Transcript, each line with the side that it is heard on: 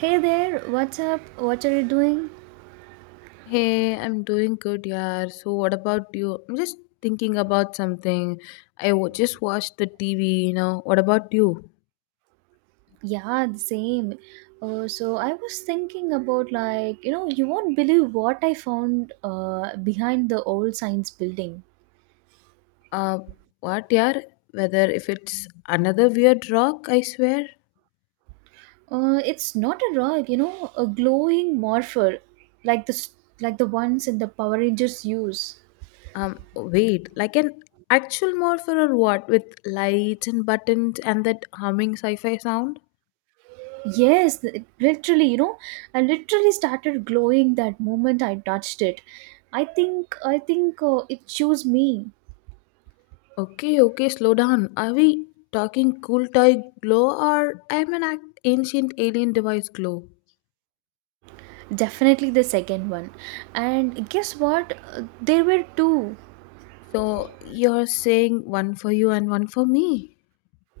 right: Hey there, what's up? What are you doing?
left: Hey, I'm doing good, yeah. So, what about you? I'm just thinking about something. Just watched the TV, you know. What about you?
right: Yeah, the same. So I was thinking about you won't believe what I found behind the old science building.
left: Uh, what, yeah? Whether if it's another weird rock, I swear.
right: It's not a rock, you know, a glowing morpher, like the s- like the ones in the Power Rangers use.
left: Wait, like an actual morpher or what? With lights and buttons and that humming sci fi sound?
right: Yes, it- literally, you know, I literally started glowing that moment I touched it. I think it chose me.
left: Okay, okay, slow down. Are we talking cool toy glow or ancient alien device glow?
right: Definitely the second one. And guess what? There were two.
left: So you're saying one for you and one for me.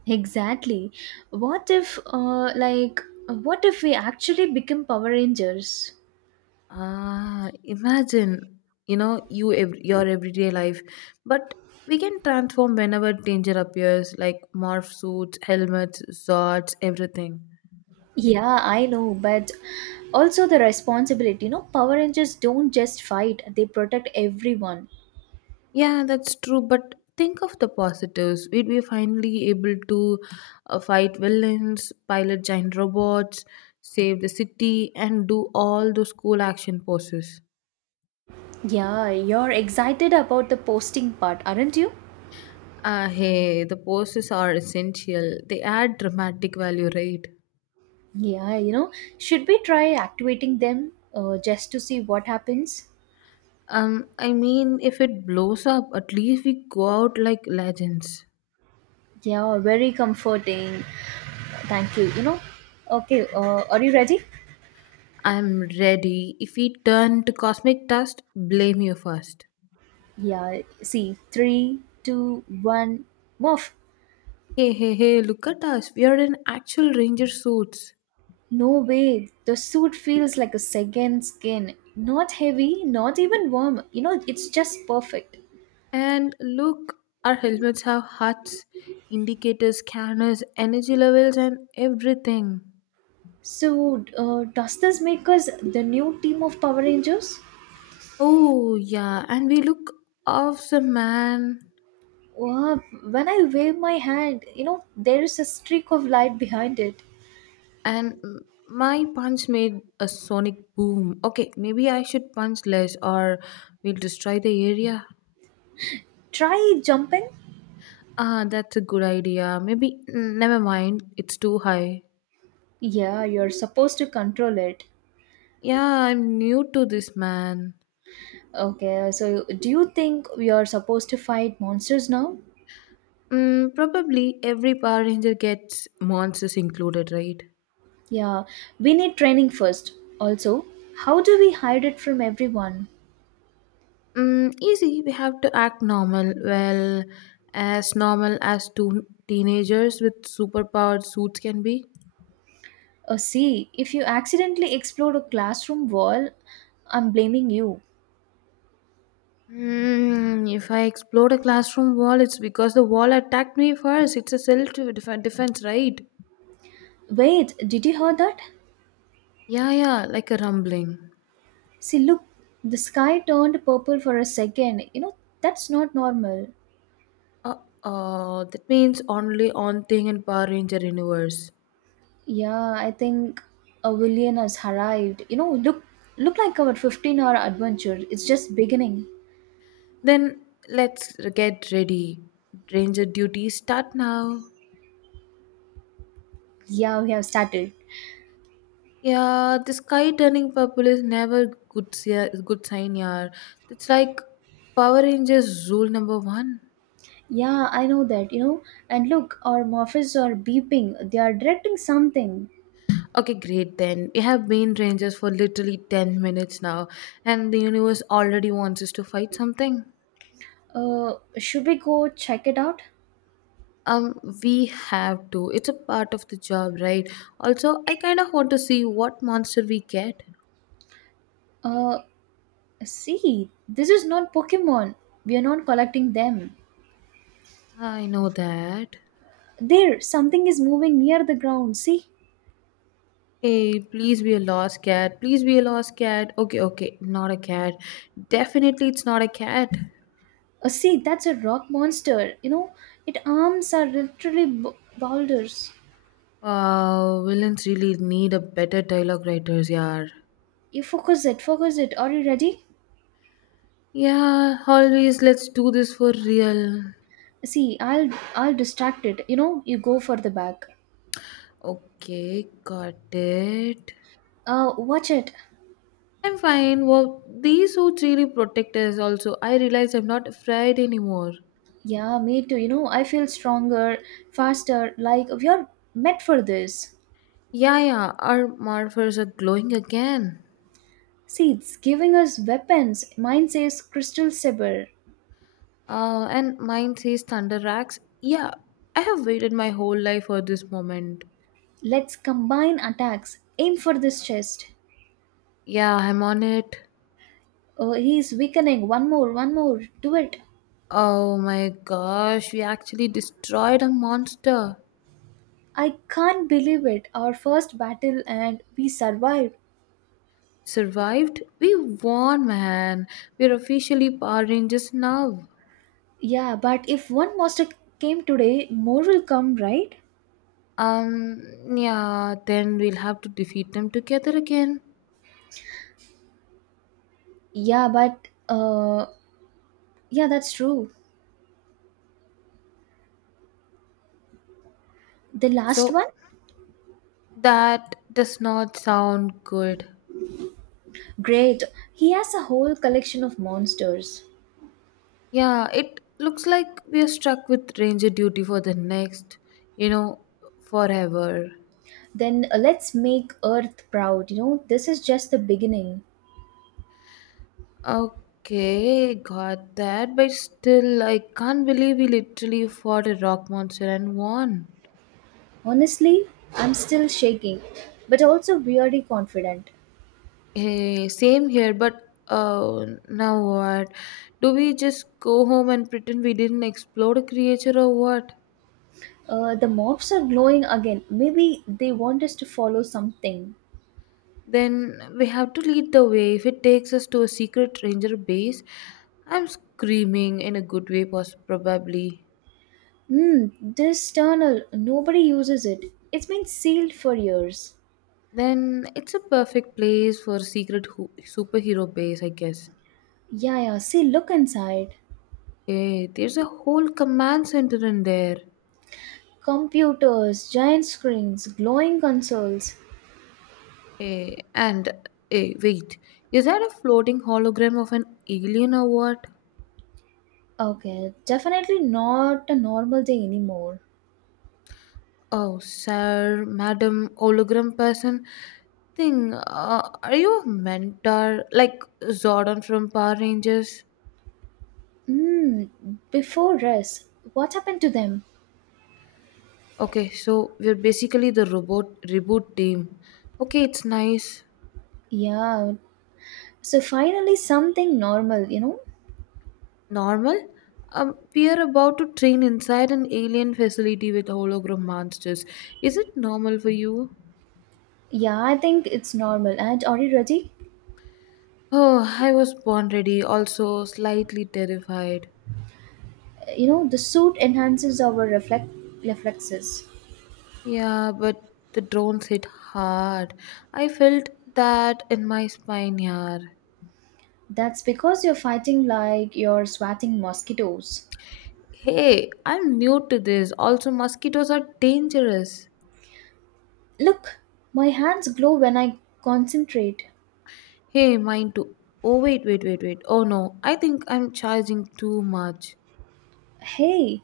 right: Exactly. What if, uh, like, what if we actually become Power Rangers?
left: Ah, imagine, you know, your everyday life, but we can transform whenever danger appears, like morph suits, helmets, swords, everything.
right: Yeah, I know, but also the responsibility. You know, Power Rangers don't just fight, they protect everyone.
left: Yeah, that's true. But think of the positives. We'd be finally able to fight villains, pilot giant robots, save the city, and do all those cool action poses.
right: Yeah, you're excited about the posting part, aren't you?
left: Ah, hey, the poses are essential. They add dramatic value, right?
right: Yeah, you know, should we try activating them just to see what happens?
left: I mean, if it blows up, at least we go out like legends.
right: Yeah, very comforting. Thank you. You know, okay, are you ready?
left: I'm ready. If we turn to cosmic dust, blame you first.
right: Yeah, see, three, two, one, move.
left: Hey, hey, hey, look at us. We are in actual ranger suits.
right: No way. The suit feels like a second skin. Not heavy, not even warm. You know, it's just perfect.
left: And look, our helmets have huts, indicators, scanners, energy levels, and everything.
right: So, does this make us the new team of Power Rangers?
left: Oh, yeah, and we look awesome, man.
right: Wow, when I wave my hand, you know, there is a streak of light behind it.
left: And my punch made a sonic boom. Okay, maybe I should punch less or we'll destroy the area.
right: Try jumping?
left: Ah, that's a good idea. Maybe, mm, never mind, it's too high.
right: Yeah, you're supposed to control it.
left: Yeah, I'm new to this, man.
right: Okay, so do you think we are supposed to fight monsters now?
left: Mm, probably every Power Ranger gets monsters included, right?
right: Yeah, we need training first. Also, how do we hide it from everyone?
left: Mm, easy, we have to act normal. Well, as normal as two teenagers with superpowered suits can be.
right: Oh, see, if you accidentally explode a classroom wall, I'm blaming you.
left: Hmm. If I explode a classroom wall, it's because the wall attacked me first. It's a defense, right?
right: Wait, did you hear that?
left: Yeah, yeah, like a rumbling.
right: See, look, the sky turned purple for a second. You know, that's not normal.
left: Uh, that means only on thing in Power Ranger universe.
right: Yeah, I think a villain has arrived. You know, look, look like our 15-hour adventure. It's just beginning.
left: Then let's get ready. Ranger duties start now.
right: Yeah, we have started.
left: Yeah, the sky turning purple is never good. Good sign, yeah. It's like Power Rangers rule number one.
right: Yeah, I know that, you know. And look, our morphs are beeping. They are directing something.
left: Okay, great then. We have been rangers for literally 10 minutes now, and the universe already wants us to fight something.
right: Should we go check it out?
left: We have to. It's a part of the job, right? Also, I kind of want to see what monster we get.
right: Uh, see, this is not Pokemon. We are not collecting them.
left: I know that.
right: There, something is moving near the ground. See?
left: Hey, please be a lost cat. Please be a lost cat. Okay, okay, not a cat. Definitely, it's not a cat.
right: See, that's a rock monster. You know, its arms are literally boulders.
left: Wow, villains really need a better dialogue writers, yeah.
right: You focus it, focus it. Are you ready?
left: Yeah, always, let's do this for real.
right: See, I'll distract it. You know, you go for the back.
left: Okay, got it.
right: Watch it.
left: I'm fine. Well, these suits really protect us also. I realize I'm not afraid anymore.
right: Yeah, me too. You know, I feel stronger, faster, like we are meant for this.
left: Yeah, yeah, our morphers are glowing again.
right: See, it's giving us weapons. Mine says Crystal Saber.
left: And mine says Thunder Racks. Yeah, I have waited my whole life for this moment.
right: Let's combine attacks. Aim for this chest.
left: Yeah, I'm on it.
right: Oh, he's weakening. One more, one more. Do it.
left: Oh my gosh, we actually destroyed a monster.
right: I can't believe it. Our first battle and we survived.
left: Survived? We won, man. We're officially Power Rangers now.
right: Yeah, but if one monster came today, more will come, right?
left: Um, yeah, then we'll have to defeat them together again.
right: Yeah, but, uh, yeah, that's true. The last
left: So
right: one?
left: that does not sound good.
right: Great. He has a whole collection of monsters.
left: Yeah, it looks like we are stuck with ranger duty for the next, you know, forever.
right: Then let's make Earth proud. You know, this is just the beginning.
left: Okay, got that, but still, I can't believe we literally fought a rock monster and won.
right: Honestly, I'm still shaking, but also weirdly confident.
left: Hey, same here, but now what? Do we just go home and pretend we didn't explode a creature or what?
right: The mobs are glowing again. Maybe they want us to follow something.
left: Then we have to lead the way. If it takes us to a secret ranger base, I'm screaming in a good way, probably.
right: Hmm, this tunnel, nobody uses it. It's been sealed for years.
left: Then it's a perfect place for a secret superhero base, I guess.
right: Yeah, yeah, see, look inside.
left: Hey, there's a whole command center in there.
right: Computers, giant screens, glowing consoles.
left: Hey, and hey, wait, is that a floating hologram of an alien or what?
right: Okay, definitely not a normal day anymore.
left: Oh, sir, madam, hologram person thing. Are you a mentor like Zordon from Power Rangers?
right: Mm, before rest, what happened to them?
left: Okay, so we're basically the robot reboot team. Okay, it's nice.
right: Yeah, so finally something normal, you know?
left: Normal? We are about to train inside an alien facility with hologram monsters. Is it normal for you?
right: Yeah, I think it's normal. And are you ready?
left: Oh, I was born ready, also slightly terrified.
right: You know, the suit enhances our reflect reflexes.
left: Yeah, but the drones hit hard. I felt that in my spine, yaar.
right: That's because you're fighting like you're swatting mosquitoes.
left: Hey, I'm new to this. Also, mosquitoes are dangerous.
right: Look, my hands glow when I concentrate.
left: Hey, mine too. Oh, wait, wait, wait, wait. Oh no, I think I'm charging too much.
right: Hey,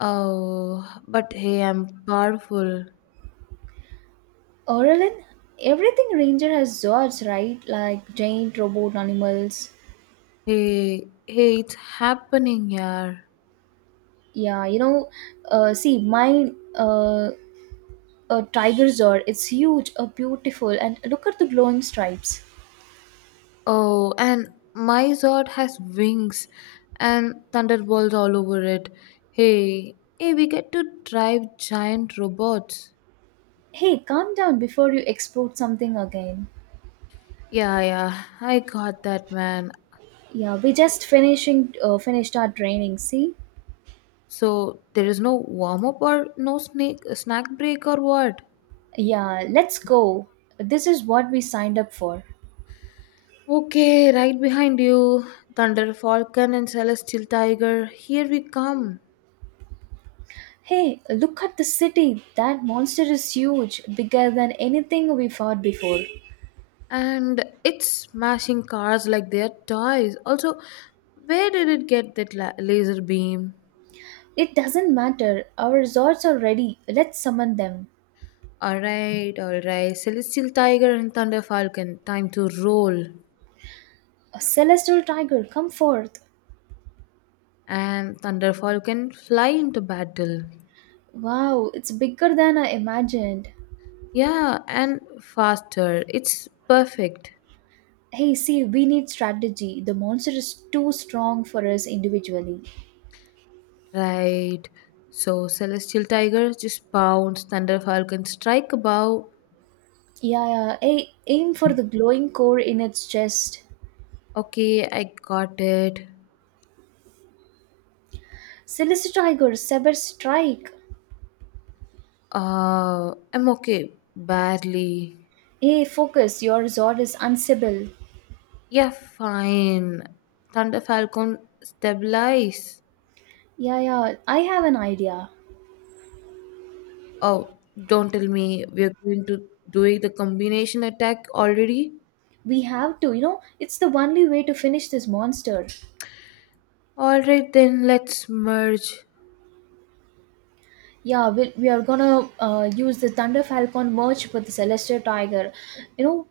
left: Oh, but hey, I'm powerful.
right: Aurelin, everything ranger has zords, right? Like giant robot animals.
left: Hey, hey, it's happening, yaar.
right: Yeah, you know, see mine, a tiger zord. It's huge, beautiful, and look at the glowing stripes.
left: Oh, and my Zord has wings and thunderbolts all over it. Hey, hey, we get to drive giant robots.
right: Hey, calm down before you explode something again.
left: Yeah, yeah, I got that, man.
right: Yeah, we just finishing finished our training. See?
left: So there is no warm up or no snake snack break or what?
right: Yeah, let's go. This is what we signed up for.
left: Okay, right behind you, Thunder Falcon and Celestial Tiger. Here we come.
right: Hey, look at the city. That monster is huge, bigger than anything we fought before.
left: And it's smashing cars like they're toys. Also, where did it get that laser beam?
right: It doesn't matter. Our resorts are ready. Let's summon them.
left: Alright, alright. Celestial Tiger and Thunder Falcon, time to roll.
right: A celestial tiger, come forth.
left: And Thunder Falcon, fly into battle.
right: Wow, it's bigger than I imagined.
left: Yeah, and faster. It's perfect.
right: Hey, see, we need strategy. The monster is too strong for us individually.
left: Right. So Celestial Tiger just pounds Thunder Falcon strike a bow.
right: Yeah, yeah. Hey, aim for the glowing core in its chest.
left: Okay, I got it.
right: Celestial tiger, saber strike.
left: I'm okay. Badly.
right: Hey, focus. Your resort is unsible.
left: Yeah, fine. Thunder Falcon stabilize.
right: Yeah, yeah. I have an idea.
left: Oh, don't tell me we're going to doing the combination attack already.
right: We have to, you know, it's the only way to finish this monster.
left: All right, then let's merge.
right: Yeah, we are gonna use the Thunder Falcon merch with the Celestial Tiger. You know,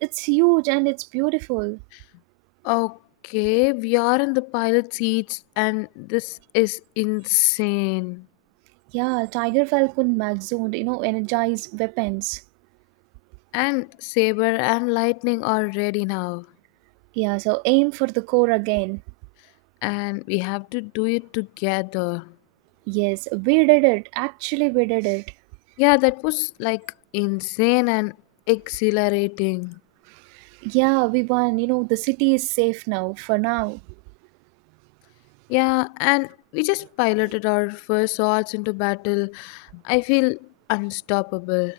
right: it's huge and it's beautiful.
left: Okay, we are in the pilot seats, and this is insane.
right: Yeah, Tiger Falcon Mag Zoned, you know, energize weapons.
left: And Saber and Lightning are ready now,
right: Yeah, so aim for the core again.
left: and we have to do it together.
right: Yes, we did it. Actually, we did it.
left: Yeah, that was like insane and exhilarating.
right: Yeah, we won. You know, the city is safe now, for now.
left: Yeah, and we just piloted our first swords into battle. I feel unstoppable.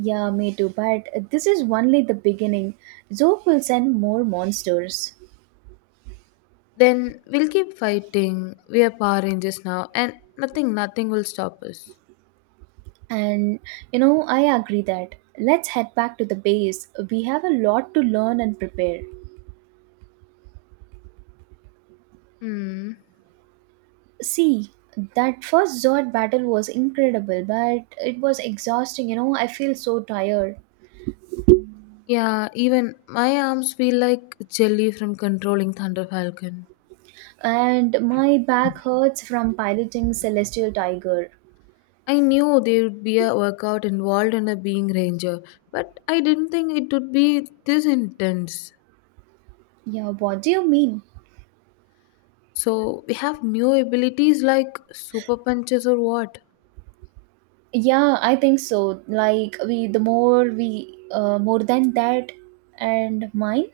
right: Yeah, me too. But this is only the beginning. Zook will send more monsters.
left: Then we'll keep fighting. We are Power Rangers now, and nothing, nothing will stop us.
right: And you know, I agree that let's head back to the base. We have a lot to learn and prepare.
left: Hmm.
right: See, that first Zord battle was incredible, but it was exhausting. You know, I feel so tired,
left: Yeah, even my arms feel like jelly from controlling Thunder Falcon.
right: and my back hurts from piloting Celestial Tiger.
left: I knew there would be a workout involved in a being ranger, but I didn't think it would be this intense.
right: Yeah, what do you mean?
left: So we have new abilities like super punches or what?
right: Yeah, I think so. Like we, the more we, more than that, and mine.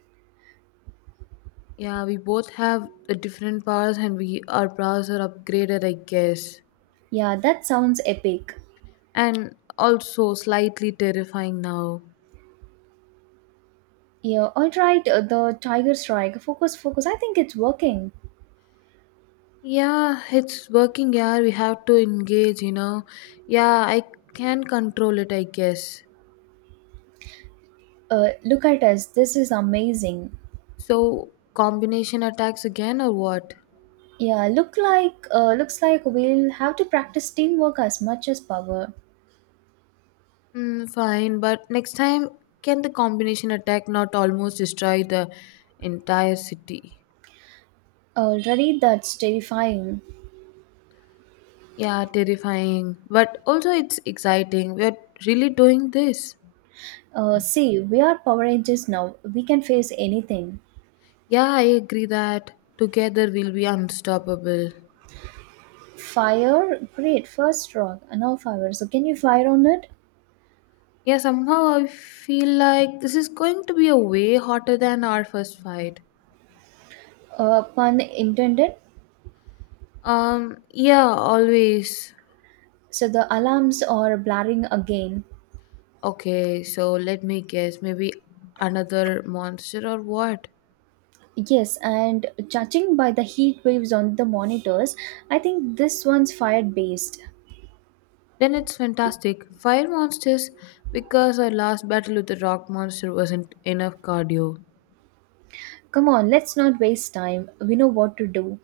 left: Yeah, we both have the different powers and we our powers are upgraded, I guess.
right: Yeah, that sounds epic.
left: And also slightly terrifying now.
right: Yeah, all right. The tiger strike. Focus, focus. I think it's working.
left: Yeah, it's working, yeah. We have to engage, you know. Yeah, I can control it, I guess.
right: Look at us. This is amazing.
left: So, combination attacks again or what?
right: Yeah, looks like we'll have to practice teamwork as much as power.
left: Mm, fine, but next time, can the combination attack not almost destroy the entire city?
right: Already, that's terrifying.
left: Yeah, terrifying. But also, it's exciting. We're really doing this.
right: See, we are Power Rangers now. We can face anything.
left: Yeah, I agree that together we'll be unstoppable.
right: Fire, great. First rock, no fire. So can you fire on it?
left: Yeah, somehow I feel like this is going to be a way hotter than our first fight.
right: Pun intended.
left: Yeah, always.
right: So the alarms are blaring again.
left: Okay, so let me guess, maybe another monster or what?
right: Yes, and judging by the heat waves on the monitors, I think this one's fire based.
left: Then it's fantastic. Fire monsters, because our last battle with the rock monster wasn't enough cardio.
right: Come on, let's not waste time. We know what to do.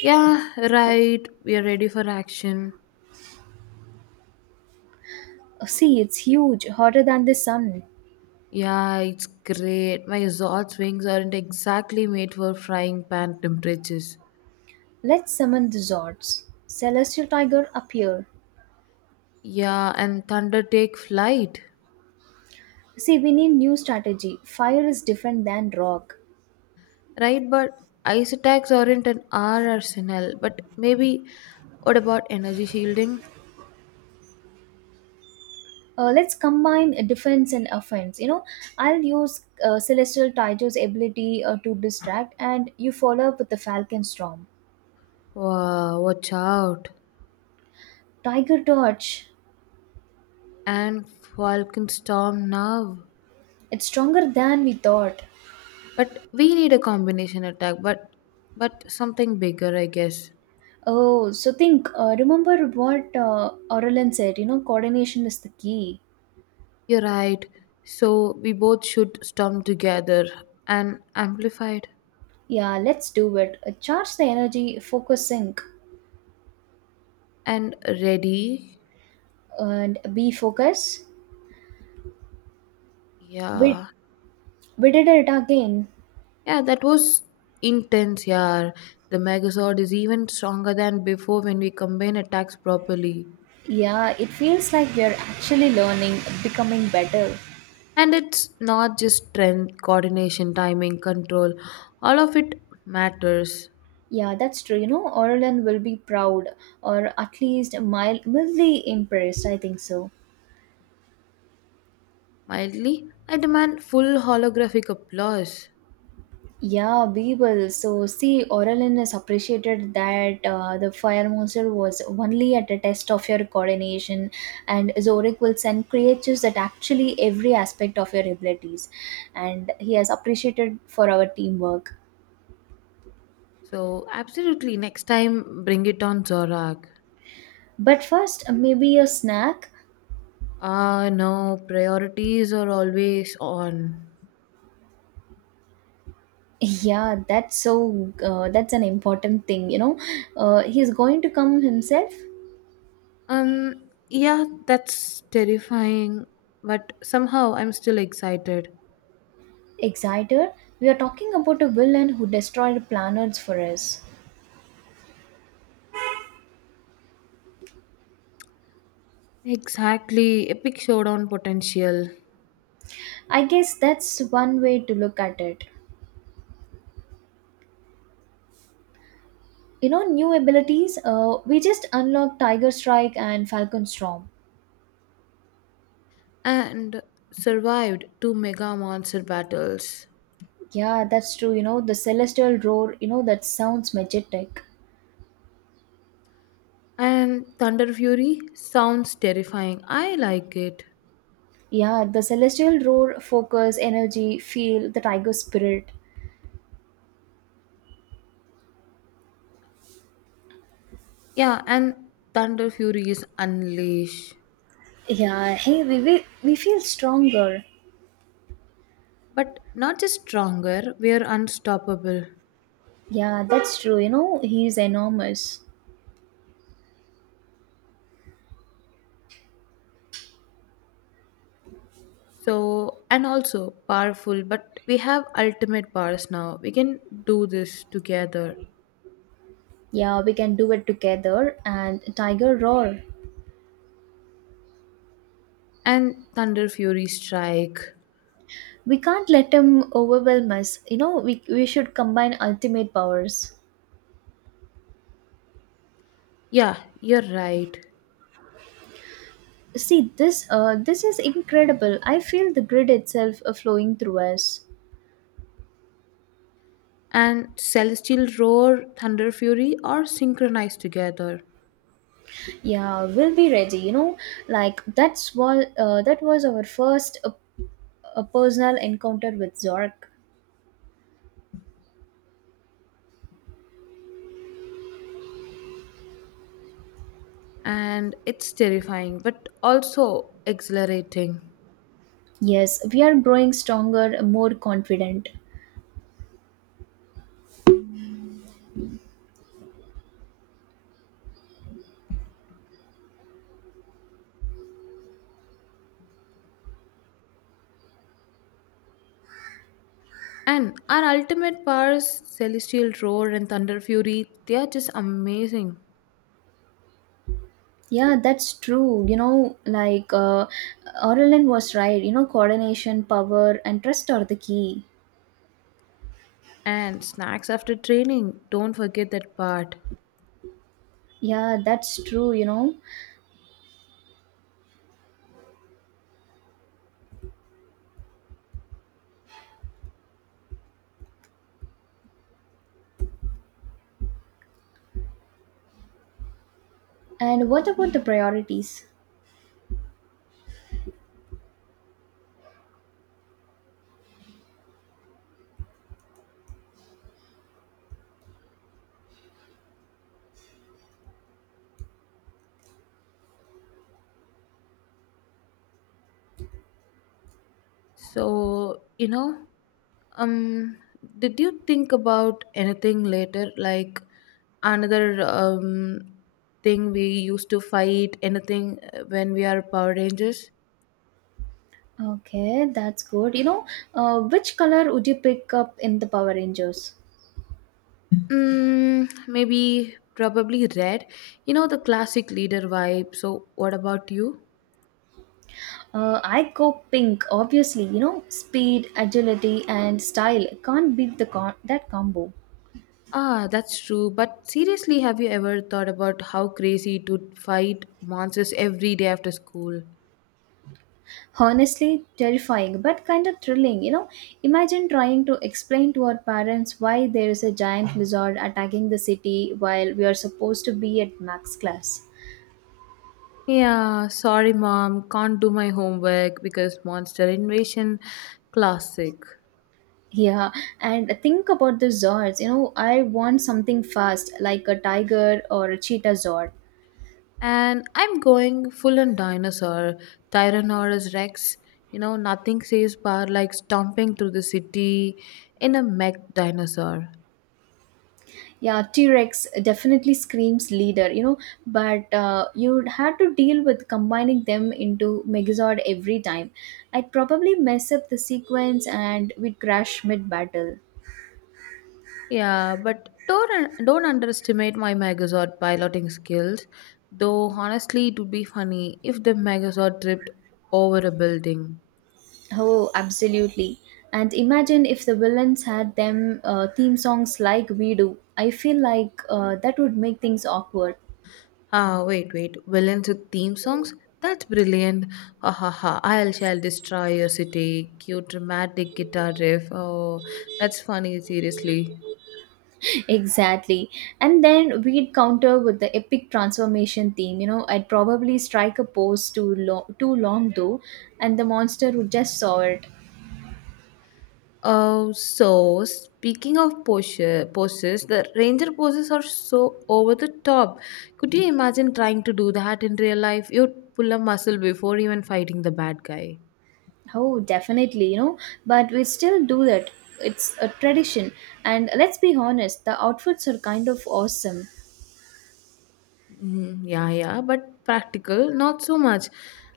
left: Yeah, right, we are ready for action.
right: See, it's huge, hotter than the sun.
left: Yeah, it's great. My Zod's wings aren't exactly made for frying pan temperatures.
right: Let's summon the Zords. Celestial Tiger, appear.
left: Yeah, and thunder take flight.
right: See, we need new strategy. Fire is different than rock.
left: Right, but ice attacks aren't an R arsenal. But maybe what about energy shielding?
right: Let's combine defense and offense. You know, I'll use Celestial Tiger's ability to distract, and you follow up with the Falcon Storm.
left: Wow, watch out.
right: Tiger Dodge.
left: And Falcon Storm now.
right: It's stronger than we thought.
left: But we need a combination attack, but something bigger, I guess.
right: Oh, so think, remember what Aurelin said, you know, coordination is the key.
left: You're right. So we both should storm together and amplified.
right: Yeah, let's do it. Charge the energy, focus sync,
left: And ready.
right: and be focus. We,
left: Yeah.
right: we did it again.
left: Yeah, that was intense, yeah. The Megazord is even stronger than before when we combine attacks properly.
right: Yeah, it feels like we are actually learning, becoming better.
left: And it's not just strength, coordination, timing, control. All of it matters.
right: Yeah, that's true. You know, Aurelin will be proud or at least mildly impressed. I think so.
left: Mildly, I demand full holographic applause.
right: Yeah, Bible. So, see, Oralin is appreciated that the fire monster was only at a test of your coordination, and Zorik will send creatures that actually every aspect of your abilities, and he has appreciated for our teamwork.
left: So, absolutely, next time bring it on Zorak.
right: But first, maybe a snack.
left: Ah, no, priorities are always on.
right: Yeah, that's so. That's an important thing, you know. He's going to come himself.
left: Yeah, that's terrifying, but somehow I'm still excited.
right: Exciter. We are talking about a villain who destroyed planets for us.
left: Exactly, epic showdown potential.
right: I guess that's one way to look at it. You know, new abilities. We just unlocked Tiger Strike and Falcon Storm.
left: And survived two mega monster battles.
right: Yeah, that's true. You know, the Celestial Roar. You know, that sounds majestic.
left: And Thunder Fury sounds terrifying. I like it.
right: Yeah, the Celestial Roar, focus, energy, feel the Tiger Spirit.
left: Yeah, and Thunder Fury is unleash.
right: Yeah, hey, we feel stronger.
left: But not just stronger, we are unstoppable.
right: Yeah, that's true. You know, he's enormous.
left: So, and also powerful, but we have ultimate powers now. We can do this together.
right: Yeah, we can do it together. And Tiger Roar.
left: And Thunder Fury Strike.
right: We can't let him overwhelm us, you know, we should combine ultimate powers.
left: Yeah, you're right.
right: See, this is incredible. I feel the grid itself flowing through us.
left: And Celestial Roar, Thunder Fury are synchronized together.
right: Yeah, we'll be ready, you know, like that's what that was our first personal encounter with Zork.
left: And it's terrifying, but also exhilarating.
right: Yes, we are growing stronger, more confident.
left: And our ultimate powers, Celestial Roar and Thunder Fury, they are just amazing.
right: Yeah, that's true, you know, Aurelin was right. You know, coordination, power and trust are the key.
left: And snacks after training, don't forget that part.
right: Yeah, that's true, you know. And what about the priorities?
left: So, you know, um, did you think about anything later? Like another thing we used to fight, anything when we are Power Rangers?
right: Okay, that's good. You know, which color would you pick up in the Power Rangers?
left: Mm, maybe, probably red. You know, the classic leader vibe. So, what about you?
right: I go pink, obviously. You know, speed, agility, and style can't beat the that combo.
left: Ah, that's true. But seriously, have you ever thought about how crazy to fight monsters every day after school?
right: Honestly, terrifying, but kind of thrilling. You know, imagine trying to explain to our parents why there is a giant lizard attacking the city while we are supposed to be at max class.
left: Yeah, sorry, mom. Can't do my homework because Monster Invasion classic.
right: Yeah, and think about the Zords. You know, I want something fast, like a tiger or a cheetah Zord.
left: And I'm going full on dinosaur, Tyrannosaurus Rex. You know, nothing says power like stomping through the city in a mech dinosaur.
right: Yeah, T Rex definitely screams leader, you know, but you'd have to deal with combining them into Megazord every time. I'd probably mess up the sequence and we'd crash mid battle.
left: Yeah, but don't underestimate my Megazord piloting skills. Though honestly, it would be funny if the Megazord tripped over a building.
right: Oh, absolutely. And imagine if the villains had them theme songs like we do. I feel like that would make things awkward.
left: Ah, wait, wait. Villains with theme songs? That's brilliant. Ha ha ha. I'll shall destroy your city. Cute dramatic guitar riff. Oh, that's funny, seriously.
right: Exactly. And then we'd counter with the epic transformation theme. You know, I'd probably strike a pose too long though, and the monster would just saw it.
left: Oh, so speaking of poses, poses, the ranger poses are so over the top. Could you imagine trying to do that in real life? You'd pull a muscle before even fighting the bad guy.
right: Oh, definitely, you know, but we still do that. It's a tradition. And let's be honest, the outfits are kind of awesome.
left: Mhm, yeah, yeah, but practical, not so much.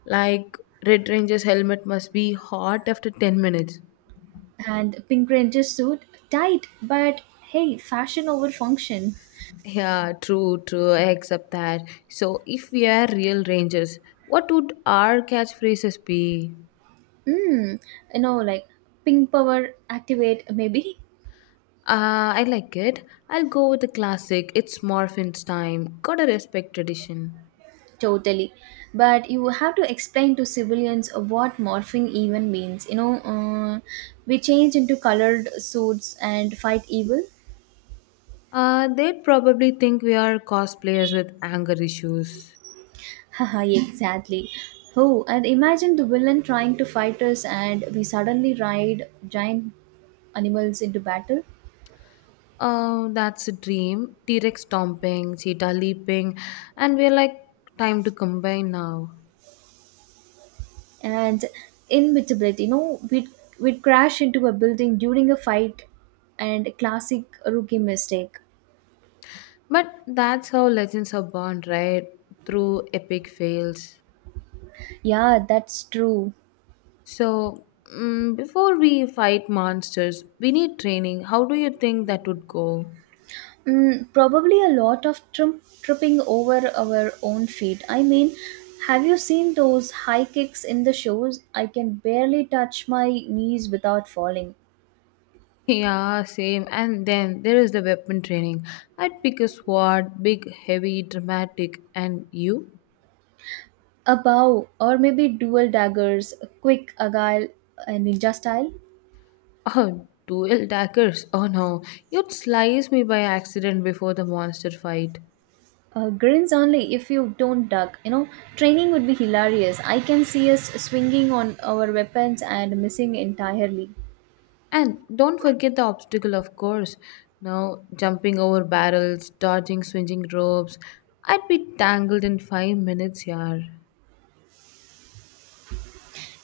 left: Like Red Ranger's helmet must be hot after 10 minutes.
right: And Pink Ranger suit, tight, but hey, fashion over function.
left: Yeah, true, true. I accept that. So, if we are real rangers, what would our catchphrases be?
right: Hmm, you know, like pink power activate maybe.
left: I like it. I'll go with the classic. It's Morphin's time. Gotta respect tradition.
right: Totally. But you have to explain to civilians what morphing even means. We change into colored suits and fight evil.
left: They'd probably think we are cosplayers with anger issues.
right: Haha, exactly. Oh, and imagine the villain trying to fight us, and we suddenly ride giant animals into battle.
left: Oh, that's a dream. T Rex stomping, cheetah leaping, and we're like, time to combine now.
right: And inevitability, we'd crash into a building during a fight and classic rookie mistake.
left: But that's how legends are born, right? Through epic fails.
right: Yeah, that's true.
left: So, Before we fight monsters, we need training. How do you think that would go?
right: Mm, probably a lot of tripping over our own feet. I mean, have you seen those high kicks in the shows? I can barely touch my knees without falling.
left: Yeah, same. And then there is the weapon training. I'd pick a sword, big, heavy, dramatic. And you?
right: A bow, or maybe dual daggers, a quick agile ninja style.
left: Oh, dual daggers? Oh no, you'd slice me by accident before the monster fight.
right: Grins only if you don't duck. You know, training would be hilarious. I can see us swinging on our weapons and missing entirely.
left: And don't forget the obstacle, of course. Now, jumping over barrels, dodging swinging ropes. I'd be tangled in 5 minutes, yar.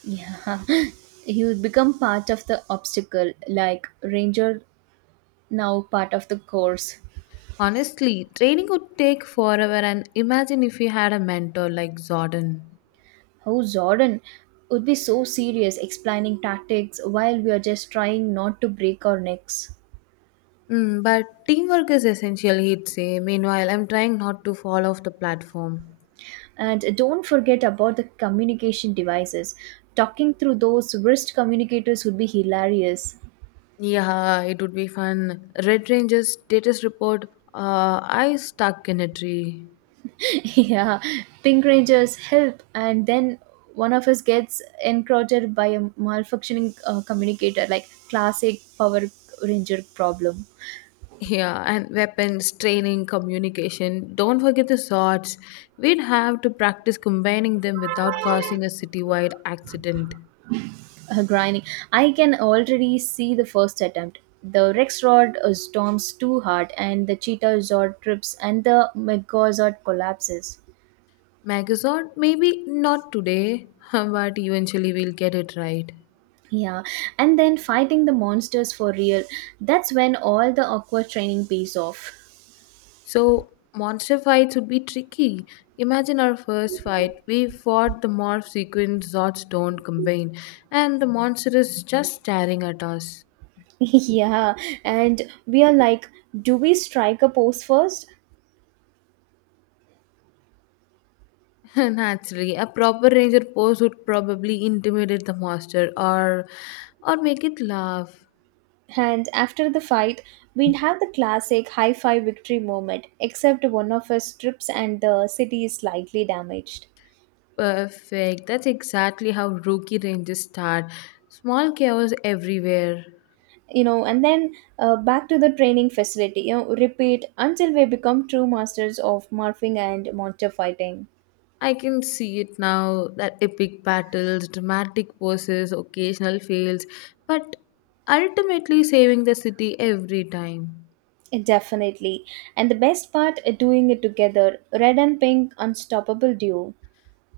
right: Yeah, you would become part of the obstacle, like Ranger now part of the course.
left: Honestly, training would take forever, and imagine if you had a mentor like Zordon.
right: How Jordan would be so serious explaining tactics while we are just trying not to break our necks.
left: Mm, but teamwork is essential, he'd say. Meanwhile, I'm trying not to fall off the platform.
right: And don't forget about the communication devices. Talking through those wrist communicators would be hilarious.
left: Yeah, it would be fun. Red Ranger's status report. I stuck in a tree.
right: Yeah, Pink Rangers help, and then one of us gets encroached by a malfunctioning communicator, like classic Power Ranger problem.
left: Yeah, and weapons, training, communication. Don't forget the swords. We'd have to practice combining them without causing a citywide accident.
right: Grinding. I can already see the first attempt. The Rex Rod storms too hard, and the Cheetah Zord trips, and the Megazord collapses.
left: Megazord, maybe not today, but eventually we'll get it right.
right: Yeah, and then fighting the monsters for real. That's when all the awkward training pays off.
left: So monster fights would be tricky. Imagine our first fight. We fought the morph sequence Zodstone combined, and the monster is just staring at us.
right: Yeah, and we are like, do we strike a pose first?
left: Naturally, a proper ranger pose would probably intimidate the monster or make it laugh.
right: And after the fight, we'd have the classic high five victory moment, except one of us trips and the city is slightly damaged.
left: Perfect. That's exactly how rookie rangers start. Small chaos everywhere.
right: And then back to the training facility, repeat until we become true masters of morphing and monster fighting.
left: I can see it now that epic battles, dramatic poses, occasional fails, but ultimately saving the city every time.
right: Definitely. And the best part, doing it together, red and pink, unstoppable duo.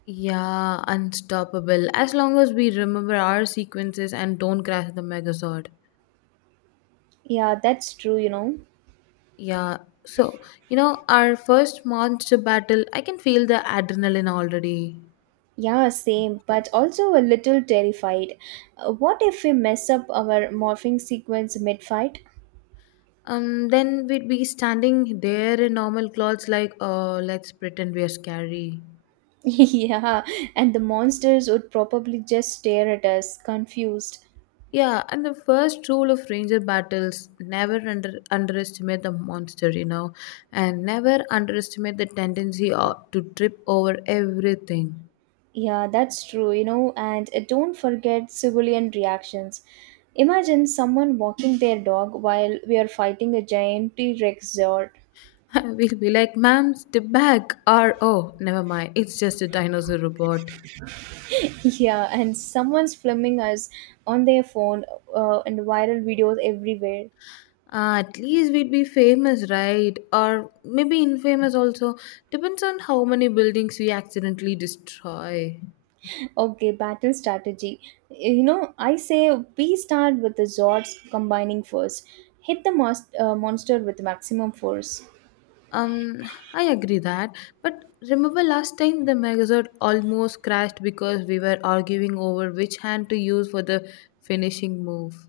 left: Yeah, unstoppable. As long as we remember our sequences and don't crash the Megazord.
right: Yeah, that's true.
left: Yeah, so, you know, our first monster battle, I can feel the adrenaline already.
right: Yeah, same, but also a little terrified. What if we mess up our morphing sequence mid fight?
left: Then we'd be standing there in normal clothes, like, oh, let's pretend we are scary.
right: Yeah, and the monsters would probably just stare at us, confused.
left: Yeah, and the first rule of ranger battles never underestimate the monster, and never underestimate the tendency to trip over everything.
right: Yeah, that's true, and don't forget civilian reactions. Imagine someone walking their dog while we are fighting a giant T Rex Zord.
left: We'll be like, ma'am, step back, or oh, never mind, it's just a dinosaur robot.
right: Yeah, and someone's filming us on their phone, and viral videos everywhere.
left: Ah, at least we'd be famous, right? Or maybe infamous also. Depends on how many buildings we accidentally destroy.
right: Okay, battle strategy. You know, I say we start with the Zords combining first. Hit the most, monster with maximum force.
left: Um, I agree that. But remember last time the magazine almost crashed because we were arguing over which hand to use for the finishing move.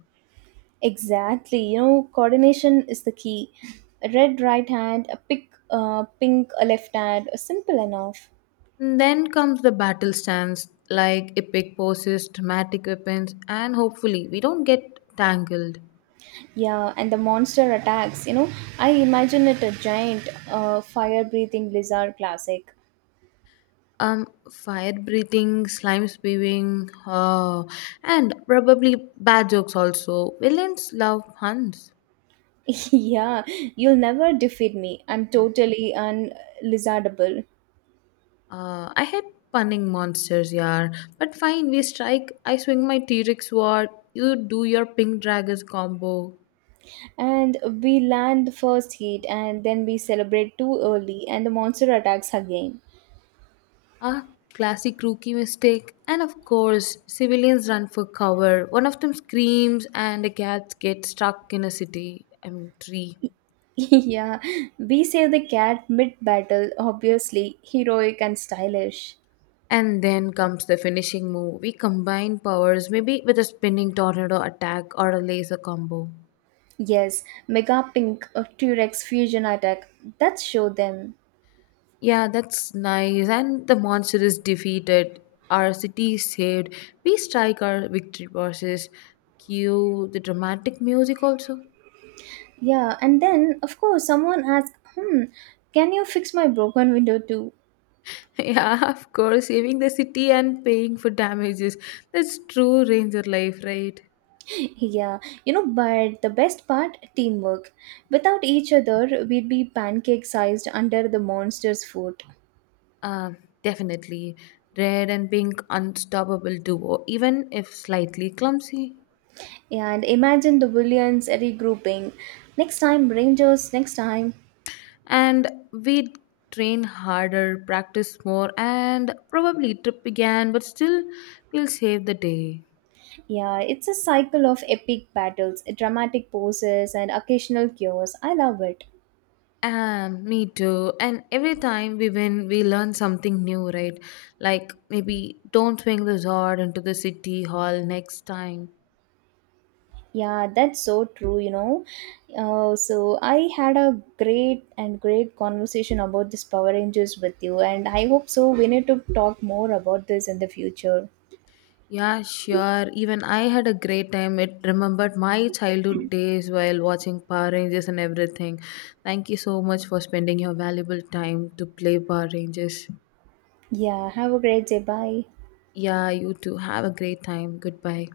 right: Exactly. You know, coordination is the key. A red right hand, a pink a left hand, a simple enough.
left: Then comes the battle stance, like epic poses, dramatic weapons, and hopefully we don't get tangled.
right: Yeah, and the monster attacks. You know, I imagine it a giant, fire-breathing lizard, classic.
left: Fire breathing, slime spewing, and probably bad jokes also. Villains love puns.
right: Yeah, you'll never defeat me. I'm totally unlizardable.
left: I hate punning monsters, yeah. But fine, we strike. I swing my T Rex sword. You do your pink dragons combo.
right: And we land the first hit, and then we celebrate too early, and the monster attacks again.
left: Ah, classic rookie mistake. And of course, civilians run for cover. One of them screams, and the cats get stuck in a city. I mean, tree.
right: Yeah, we save the cat mid battle, obviously, heroic and stylish.
left: And then comes the finishing move. We combine powers, maybe with a spinning tornado attack or a laser combo.
right: Yes, Mega Pink of T-Rex fusion attack. That show them.
left: Yeah, that's nice. And the monster is defeated. Our city is saved. We strike our victory bosses. Cue the dramatic music also.
right: Yeah, and then of course someone asks, "Hmm, can you fix my broken window too?"
left: Yeah, of course. Saving the city and paying for damages. That's true ranger life, right?
right: Yeah, but the best part, teamwork. Without each other, we'd be pancake-sized under the monster's foot.
left: Uh, Definitely. Red and pink unstoppable duo, even if slightly clumsy.
right: And imagine the villains regrouping. Next time, Rangers. Next time.
left: And we train harder, practice more, and probably trip again, but still we'll save the day.
right: Yeah, it's a cycle of epic battles, dramatic poses, and occasional cures. I love it.
left: Me too. And every time we win, we learn something new, right? Like maybe don't swing the sword into the city hall next time.
right: Yeah, that's so true. So, I had a great and great conversation about this Power Rangers with you, and I hope so. We need to talk more about this in the future.
left: Yeah, sure. Even I had a great time. It remembered my childhood days while watching Power Rangers and everything. Thank you so much for spending your valuable time to play Power Rangers.
right: Yeah, have a great day. Bye.
left: Yeah, you too. Have a great time. Goodbye.